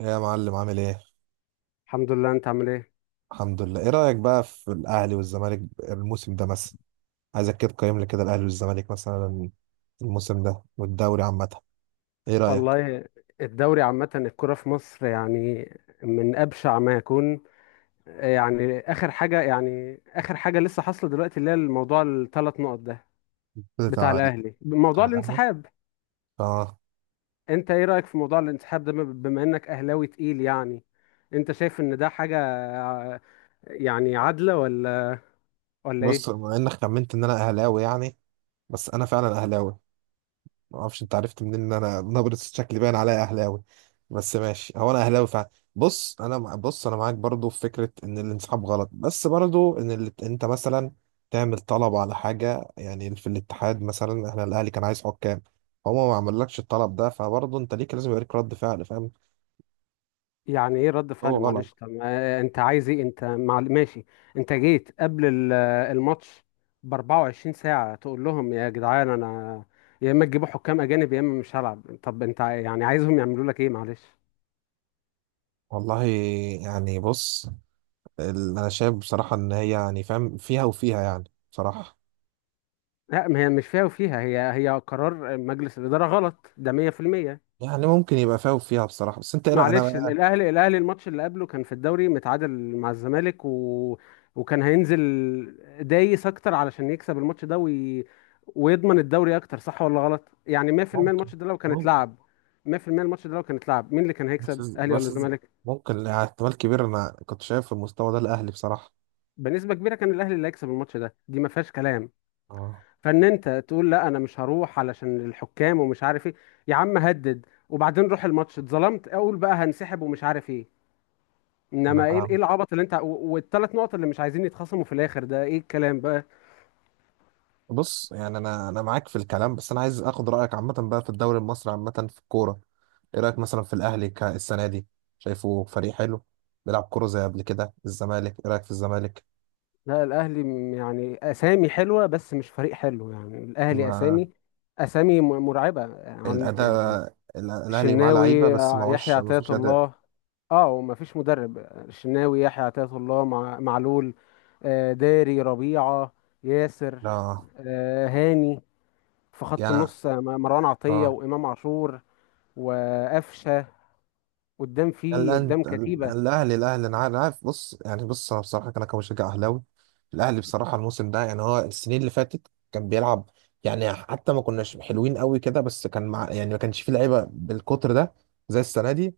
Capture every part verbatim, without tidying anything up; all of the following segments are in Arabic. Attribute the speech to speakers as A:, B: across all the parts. A: يا معلم، عامل ايه؟
B: الحمد لله، انت عامل ايه؟
A: الحمد لله، ايه رأيك بقى في الأهلي والزمالك الموسم ده مثلا؟ عايزك كده تقيم لي كده الأهلي والزمالك مثلا الموسم ده والدوري عامة، ايه رأيك؟
B: والله، الدوري عامة الكرة في مصر يعني من أبشع ما يكون. يعني آخر حاجة، يعني آخر حاجة لسه حاصلة دلوقتي اللي هي الموضوع الثلاث نقط ده بتاع
A: بتاع
B: الأهلي موضوع
A: بتاع الأهلي؟
B: الانسحاب.
A: اه.
B: انت ايه رأيك في موضوع الانسحاب ده؟ بم- بما انك أهلاوي تقيل يعني. انت شايف ان ده حاجة يعني عادلة، ولا ولا
A: بص،
B: ايه؟
A: بما إنك خمنت إن أنا أهلاوي يعني، بس أنا فعلا أهلاوي. ما اعرفش انت عرفت منين ان انا نبرة شكلي باين عليا اهلاوي، بس ماشي، هو انا اهلاوي فعلا. بص، انا مع- بص انا معاك برضو في فكرة ان الانسحاب غلط، بس برضو ان ال... انت مثلا تعمل طلب على حاجة، يعني في الاتحاد مثلا احنا الاهلي كان عايز حكام، فهو ما عملكش الطلب ده، فبرضو انت ليك لازم يوريك رد فعل، فاهم.
B: يعني ايه رد
A: هو
B: فعل؟
A: غلط.
B: معلش، طب ما انت عايز ايه؟ انت مع... ماشي. انت جيت قبل ال- الماتش ب 24 ساعة تقول لهم يا جدعان، انا يا اما تجيبوا حكام اجانب يا اما مش هلعب. طب انت ع- يعني عايزهم يعملوا لك ايه؟ معلش.
A: والله يعني، بص، ال... انا شايف بصراحة ان هي يعني فاهم، فيها وفيها يعني، بصراحة.
B: لا، ما هي مش فيها وفيها، هي هي قرار مجلس الإدارة، غلط ده مية في المية.
A: يعني ممكن يبقى فيها وفيها بصراحة، بس انت ايه رأيك؟
B: معلش،
A: انا
B: الاهلي الاهلي الماتش اللي قبله كان في الدوري متعادل مع الزمالك و... وكان هينزل دايس اكتر علشان يكسب الماتش ده وي... ويضمن الدوري اكتر. صح ولا غلط؟ يعني مية في المية
A: ممكن
B: الماتش ده لو كان
A: ممكن
B: اتلعب، مية في المية الماتش ده لو كان اتلعب، مين اللي كان
A: بس
B: هيكسب؟ اهلي ولا
A: بس
B: الزمالك؟
A: ممكن، احتمال كبير انا كنت شايف في المستوى ده الاهلي بصراحه.
B: بنسبة كبيرة كان الاهلي اللي هيكسب الماتش ده، دي ما فيهاش كلام.
A: اه،
B: فان انت تقول لا انا مش هروح علشان الحكام ومش عارف ايه، يا عم هدد وبعدين روح الماتش. اتظلمت، اقول بقى هنسحب ومش عارف ايه.
A: انا
B: انما ايه؟ ايه
A: فاهم.
B: العبط اللي انت والثلاث نقط اللي مش عايزين يتخصموا في الاخر ده؟ ايه الكلام بقى؟
A: بص يعني انا انا معاك في الكلام، بس انا عايز اخد رايك عامه بقى في الدوري المصري عامه، في الكوره. ايه رايك مثلا في الاهلي ك- السنه دي؟ شايفه فريق حلو بيلعب كوره زي قبل كده؟ الزمالك، ايه رايك في الزمالك؟
B: لا، الاهلي م- يعني اسامي حلوه بس مش فريق حلو. يعني الاهلي
A: ما
B: اسامي، اسامي م- مرعبه عن يعني.
A: الاداء، ال- الاهلي معاه لعيبه
B: الشناوي،
A: بس
B: آه، يحيى
A: معهوش، ما
B: عطية
A: فيش اداء.
B: الله. اه، وما فيش مدرب. الشناوي، يحيى عطية الله، مع معلول، آه، داري، ربيعه، ياسر،
A: لا،
B: آه، هاني. في خط
A: يعني
B: النص، آه، مروان عطيه
A: اه.
B: وامام عاشور وقفشه. قدام، في قدام
A: الأنت
B: كتيبه.
A: الأهلي الأهلي أنا عارف أنا عارف. بص يعني، بص أنا بصراحة أنا كمشجع أهلاوي، الأهلي بصراحة الموسم ده يعني، هو السنين اللي فاتت كان بيلعب، يعني حتى ما كناش حلوين قوي كده، بس كان مع يعني ما كانش فيه لعيبة بالقطر ده زي السنة دي،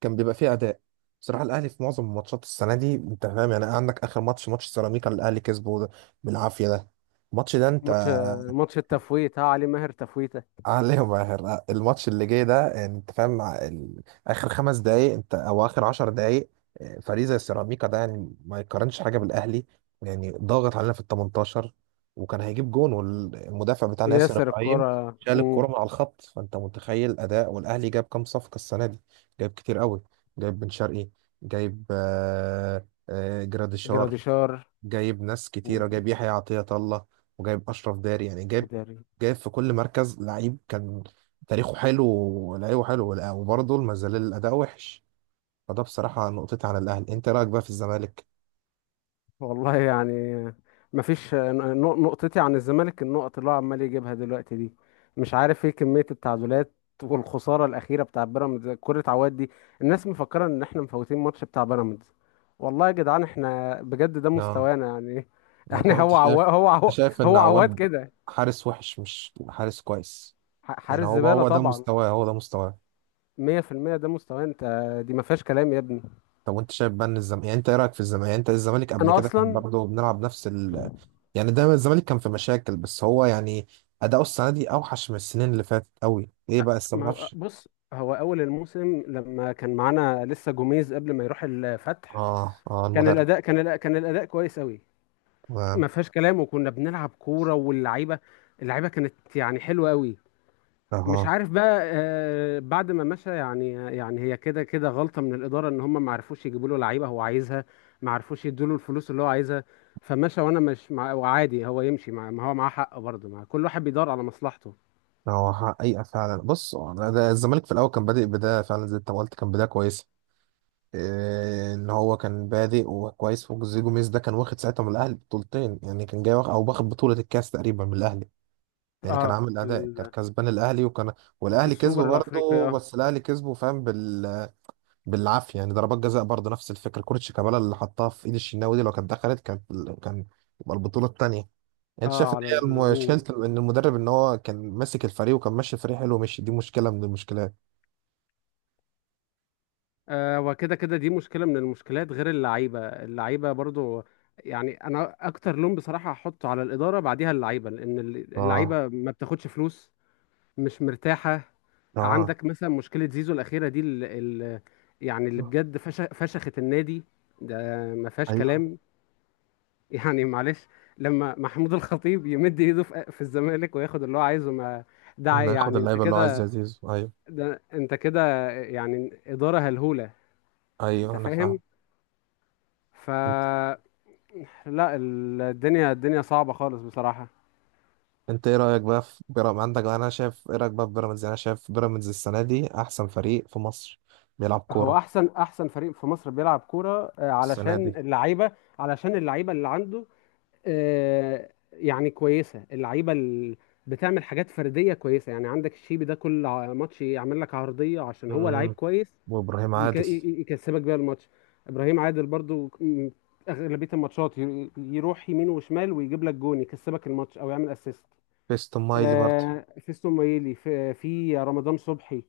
A: كان بيبقى فيه أداء. بصراحة الأهلي في معظم ماتشات السنة دي أنت فاهم يعني، عندك آخر ماتش ماتش سيراميكا اللي الأهلي كسبه ده بالعافية ده، الماتش ده أنت
B: ماتش، ماتش التفويت ها، علي ماهر تفويته.
A: عليهم، اخر الماتش اللي جاي ده يعني، انت فاهم، مع ال... اخر خمس دقايق انت او اخر عشر دقايق. آه، فريق زي سيراميكا ده يعني ما يقارنش حاجه بالاهلي، يعني ضاغط علينا في ال تمنتاشر، وكان هيجيب جون، والمدافع بتاعنا ياسر
B: ياسر
A: ابراهيم
B: الكرة،
A: شال الكرة
B: مم.
A: من على الخط، فانت متخيل الاداء. والاهلي جاب كام صفقه السنه دي؟ جايب كتير قوي، جايب بن شرقي، جايب آه، آه، جراديشار،
B: جراديشار.
A: جايب ناس كتيرة،
B: مم.
A: جايب يحيى عطية الله، وجايب أشرف داري، يعني جايب،
B: وداري.
A: جايب في كل مركز لعيب كان تاريخه حلو ولعيبه حلو، ولا- وبرضه ما زال الأداء وحش. فده بصراحة نقطتي عن الأهلي. أنت رأيك بقى في الزمالك؟
B: والله يعني، مفيش نق- نقطتي عن الزمالك. النقط اللي هو عمال يجيبها دلوقتي دي مش عارف ايه كمية التعادلات، والخسارة الأخيرة بتاع بيراميدز كرة عواد دي. الناس مفكرة إن إحنا مفوتين ماتش بتاع بيراميدز. والله يا جدعان إحنا بجد ده
A: لا،
B: مستوانا يعني.
A: يعني هو
B: يعني
A: أنت
B: هو
A: شايف،
B: عواد، هو
A: أنت
B: عواد
A: شايف إن
B: هو عواد
A: عواد
B: كده.
A: حارس وحش، مش حارس كويس.
B: ح-
A: يعني
B: حارس
A: هو
B: زبالة
A: هو ده
B: طبعا.
A: مستواه، هو ده مستواه.
B: مية في المية ده مستواه، انت دي ما فيهاش كلام يا ابني.
A: طب وانت شايف بقى ان الزمالك، يعني انت ايه رايك في الزمالك؟ يعني انت الزمالك قبل
B: انا
A: كده كان
B: اصلا.
A: برضه بنلعب نفس ال... يعني دايما الزمالك كان في مشاكل، بس هو يعني اداؤه السنه دي اوحش من السنين اللي فاتت قوي. ايه بقى لسه ما
B: ما
A: تعرفش؟
B: بص، هو اول الموسم لما كان معانا لسه جوميز قبل ما يروح الفتح،
A: اه، اه
B: كان
A: المدرب.
B: الاداء كان الأ- كان الاداء كويس قوي،
A: تمام.
B: ما فيهاش كلام. وكنا بنلعب كورة، واللعيبة، اللعيبة كانت يعني حلوة قوي. مش
A: اه،
B: عارف بقى، آه، بعد ما مشى يعني. يعني هي كده كده غلطة من الإدارة إن هم ما عرفوش يجيبوا له لعيبة هو عايزها، ما عرفوش يدوا له الفلوس اللي هو عايزها، فمشى. وأنا مش مع، وعادي هو يمشي، مع ما هو معاه حق برضه، مع كل واحد بيدور على مصلحته.
A: آه، هو حقيقه فعلا، بص هو أنا- ده الزمالك في الاول كان بادئ بدايه فعلا زي ما انت ما قلت، كان بدايه كويسه. إيه ان هو كان بادئ وكويس، وجوزيه جوميز ده كان واخد ساعتها من الاهلي بطولتين، يعني كان جاي واخد او واخد بطوله الكاس تقريبا من الاهلي، يعني كان
B: اه
A: عامل اداء، كان
B: ال...
A: كسبان الاهلي، وكان،
B: في
A: والاهلي كسبه
B: السوبر الأفريقي،
A: برضه،
B: اه.
A: بس الاهلي كسبه فاهم بال... بالعافيه، يعني ضربات جزاء برضه نفس الفكره، كره شيكابالا اللي حطها في ايد الشناوي دي لو كانت دخلت كانت، كان يبقى البطوله الثانيه يعني. انت شايف
B: اه
A: ان
B: على
A: هي
B: ال...
A: الم-
B: مم.
A: مشكله، ان المدرب ان هو كان ماسك الفريق وكان ماشي الفريق حلو ماشي، دي مشكله من المشكلات.
B: آه، وكده كده دي مشكلة من المشكلات، غير اللعيبة. اللعيبة برضه يعني، أنا أكتر لوم بصراحة هحطه على الإدارة، بعديها اللعيبة، لأن
A: اه.
B: اللعيبة ما بتاخدش فلوس. مش مرتاحة.
A: اه
B: عندك مثلا مشكلة زيزو الأخيرة دي، ال ال يعني اللي بجد فش فشخت النادي ده، ما فيهاش
A: ايوه،
B: كلام. يعني معلش، لما محمود الخطيب يمد ايده في في الزمالك وياخد اللي هو عايزه، ما ده
A: ناخد
B: يعني انت
A: اللعيبه اللي هو عايز
B: كده،
A: زي زيزو، ايوه.
B: ده انت كده يعني إدارة هلهولة. انت
A: ايوه، انا
B: فاهم؟
A: فاهم.
B: ف، لا، ال- الدنيا، الدنيا صعبة خالص بصراحة.
A: انت ايه رايك بقى في بيراميدز؟ عندك انا شايف، ايه رايك بقى في بيراميدز؟ يعني انا شايف بيراميدز السنه دي احسن فريق في مصر بيلعب
B: هو
A: كوره
B: احسن، احسن فريق في مصر بيلعب كورة، آه،
A: السنه
B: علشان
A: دي.
B: اللعيبة، علشان اللعيبة اللي عنده. آه، يعني كويسه اللعيبه ال- بتعمل حاجات فرديه كويسه. يعني عندك الشيبي ده كل ع- ماتش يعمل لك عرضيه، عشان هو لعيب
A: مم.
B: كويس.
A: وابراهيم
B: يك- ي-
A: عادل،
B: ي- يكسبك بيها الماتش. ابراهيم عادل برضو ك- م- اغلبيه الماتشات ي- يروح يمين وشمال ويجيب لك جون، يكسبك الماتش او يعمل اسيست.
A: فيستون مايلي برضه.
B: آه، فيستون مايلي، في في رمضان صبحي،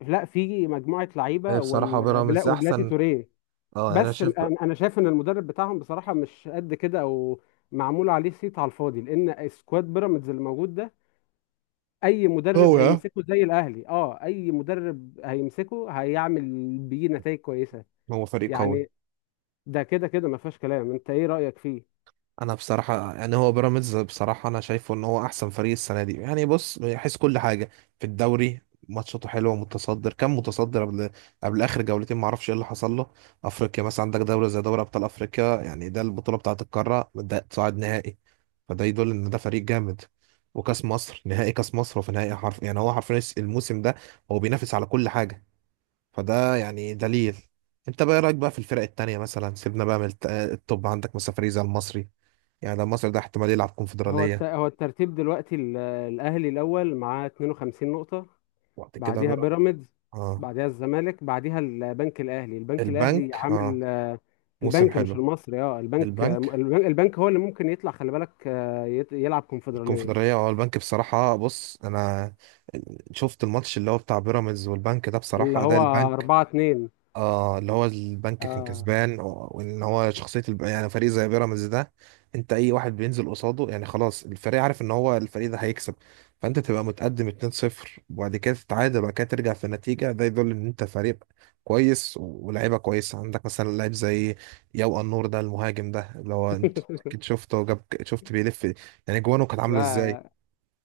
B: لا في مجموعه
A: ايه،
B: لعيبه
A: بصراحه
B: وال- بلا-
A: بيراميدز
B: وبلاتي
A: احسن.
B: توريه.
A: اه انا
B: بس
A: شايف.
B: ال- انا أنا شايف ان المدرب بتاعهم بصراحه مش قد كده، او معمول عليه صيت على الفاضي، لان سكواد بيراميدز اللي موجود ده اي مدرب
A: قوي ها،
B: هيمسكه زي الاهلي. اه، اي مدرب هيمسكه هيعمل بيه نتائج كويسه
A: هو فريق قوي.
B: يعني. ده كده كده ما فيهاش كلام. انت ايه رايك فيه؟
A: انا بصراحه يعني هو بيراميدز بصراحه، انا شايفه ان هو احسن فريق السنه دي يعني، بص من حيث كل حاجه، في الدوري ماتشاته حلوه متصدر، كان متصدر قبل قبل اخر جولتين ما اعرفش ايه اللي حصل له. افريقيا مثلا، عندك دوله زي دوري ابطال افريقيا، يعني ده البطوله بتاعه القاره، ده صاعد نهائي، فده يدل ان ده فريق جامد. وكاس مصر، نهائي كاس مصر، وفي نهائي، حرف يعني هو حرفيا الموسم ده هو بينافس على كل حاجه، فده يعني دليل. انت بقى إيه رايك بقى في الفرق التانية؟ مثلا سيبنا بقى من الت- التوب، عندك مثلا فريق زي المصري، يعني مصر ده احتمال يلعب
B: هو الت...
A: كونفدرالية.
B: هو الترتيب دلوقتي، ال- الاهلي الاول معاه اتنين وخمسين نقطة نقطه،
A: وبعد كده
B: بعديها
A: بقى؟
B: بيراميدز،
A: اه،
B: بعديها الزمالك، بعديها البنك الاهلي. البنك الاهلي
A: البنك، اه
B: عامل،
A: موسم
B: البنك مش
A: حلو.
B: المصري. اه البنك،
A: البنك،
B: البنك البنك هو اللي ممكن يطلع، خلي بالك، آه، يت- يلعب كونفدرالية.
A: الكونفدرالية، اه البنك بصراحة، بص انا شفت الماتش اللي هو بتاع بيراميدز والبنك ده،
B: اللي
A: بصراحة
B: هو
A: ده البنك،
B: أربعة اتنين،
A: اه اللي هو البنك كان
B: اه.
A: كسبان، و- وان هو شخصيه الب... يعني فريق زي بيراميدز ده، انت اي واحد بينزل قصاده يعني خلاص، الفريق عارف ان هو الفريق ده هيكسب، فانت تبقى متقدم اتنين صفر وبعد كده تتعادل وبعد كده ترجع في النتيجه، ده يدل ان انت فريق كويس و- ولاعيبه كويسه. عندك مثلا لاعب زي يو النور ده، المهاجم ده اللي هو انت اكيد شفته وجاب، شفت بيلف يعني، جوانه كانت عامله ازاي.
B: لا،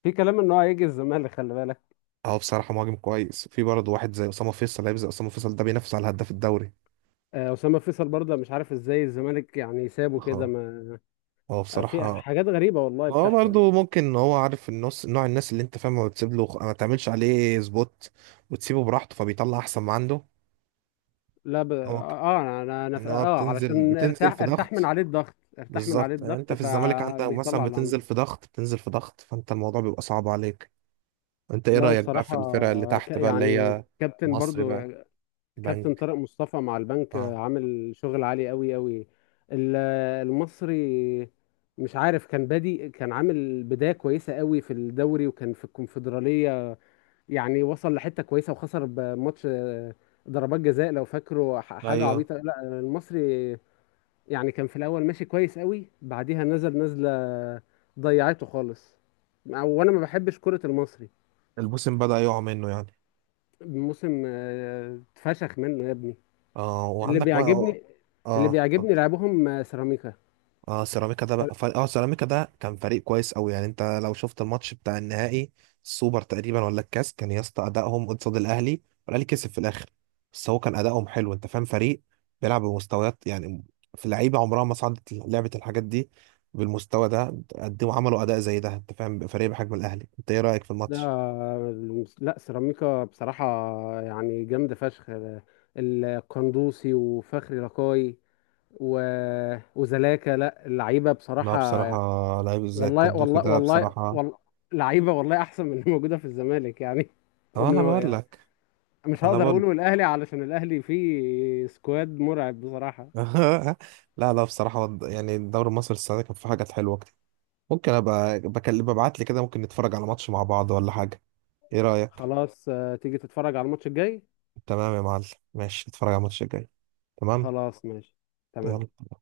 B: في كلام ان هو هيجي الزمالك، خلي بالك.
A: اه بصراحه مهاجم كويس، في برضه واحد زي اسامه فيصل، لاعب زي اسامه فيصل ده بينافس على هداف الدوري.
B: آه، اسامه فيصل برضه مش عارف ازاي الزمالك يعني سابه كده،
A: اه.
B: ما
A: هو
B: آه، في في
A: بصراحه،
B: حاجات غريبه والله
A: هو
B: بتحصل.
A: برضه ممكن إن هو عارف النص، نوع الناس اللي انت فاهمه وتسيب له ما تعملش عليه سبوت وتسيبه براحته، فبيطلع احسن ما عنده.
B: لا ب...
A: هو ك-
B: اه انا انا أنا ف...
A: ان هو
B: اه
A: بتنزل
B: علشان
A: بتنزل
B: ارتاح،
A: في
B: ارتاح من
A: ضغط.
B: عليه الضغط، ارتاح من عليه
A: بالظبط، يعني
B: الضغط،
A: انت في الزمالك عندك مثلا
B: فبيطلع اللي عنده.
A: بتنزل في ضغط، بتنزل في ضغط، فانت الموضوع بيبقى صعب عليك. انت ايه
B: لا
A: رأيك بقى في
B: وبصراحه،
A: الفرق اللي
B: ك...
A: تحت بقى؟ اللي
B: يعني
A: هي
B: كابتن
A: مصري
B: برضه،
A: بقى،
B: كابتن
A: البنك.
B: طارق مصطفى مع البنك
A: اه.
B: عامل شغل عالي قوي قوي. ال- المصري مش عارف، كان بادي، كان عامل بداية كويسة قوي في الدوري، وكان في الكونفدرالية يعني وصل لحتة كويسة، وخسر بماتش آه، ضربات جزاء لو فاكره، ح- حاجة
A: ايوه،
B: عبيطة. لا المصري يعني كان في الأول ماشي كويس قوي، بعديها نزل نزلة ضيعته خالص. وانا ما بحبش كرة المصري.
A: البوسم بدأ يقع منه يعني.
B: الموسم آه، اتفشخ منه يا ابني.
A: اه
B: اللي
A: وعندك بقى.
B: بيعجبني، اللي
A: اه
B: بيعجبني
A: اتفضل.
B: لعبهم سيراميكا
A: اه سيراميكا ده
B: ده.
A: بقى فريق، اه سيراميكا ده كان فريق كويس قوي يعني، انت لو شفت الماتش بتاع النهائي، السوبر تقريبا ولا الكاس، كان يا اسطى ادائهم قصاد الاهلي والاهلي كسب في الاخر، بس هو كان ادائهم حلو. انت فاهم فريق بيلعب بمستويات يعني، في لعيبه عمرها ما صعدت لعبه الحاجات دي بالمستوى ده، قدموا عملوا اداء زي ده، انت فاهم فريق بحجم الاهلي. انت ايه رايك في الماتش؟
B: لا سيراميكا بصراحة يعني جامدة فشخ. القندوسي، وفخري لقاي، و... وزلاكا، لا اللعيبة بصراحة.
A: لا، بصراحه لعيب زي
B: والله
A: القندوسي
B: والله
A: ده
B: والله
A: بصراحه.
B: والله، لعيبة والله أحسن من اللي موجودة في الزمالك يعني،
A: اه، انا
B: ومن
A: بقول
B: يعني
A: لك.
B: مش
A: انا
B: هقدر
A: بقول.
B: أقوله الأهلي علشان الأهلي فيه سكواد مرعب بصراحة.
A: لا لا، بصراحه يعني الدوري المصري السنه دي كان في حاجات حلوه. ممكن ابقى بكلم، ببعت لي كده ممكن نتفرج على ماتش مع بعض، ولا حاجه، ايه رايك؟
B: خلاص، آه، تيجي تتفرج على الماتش الجاي.
A: تمام يا معلم. ماشي، نتفرج على الماتش الجاي. تمام.
B: خلاص ماشي، تمام.
A: يلا.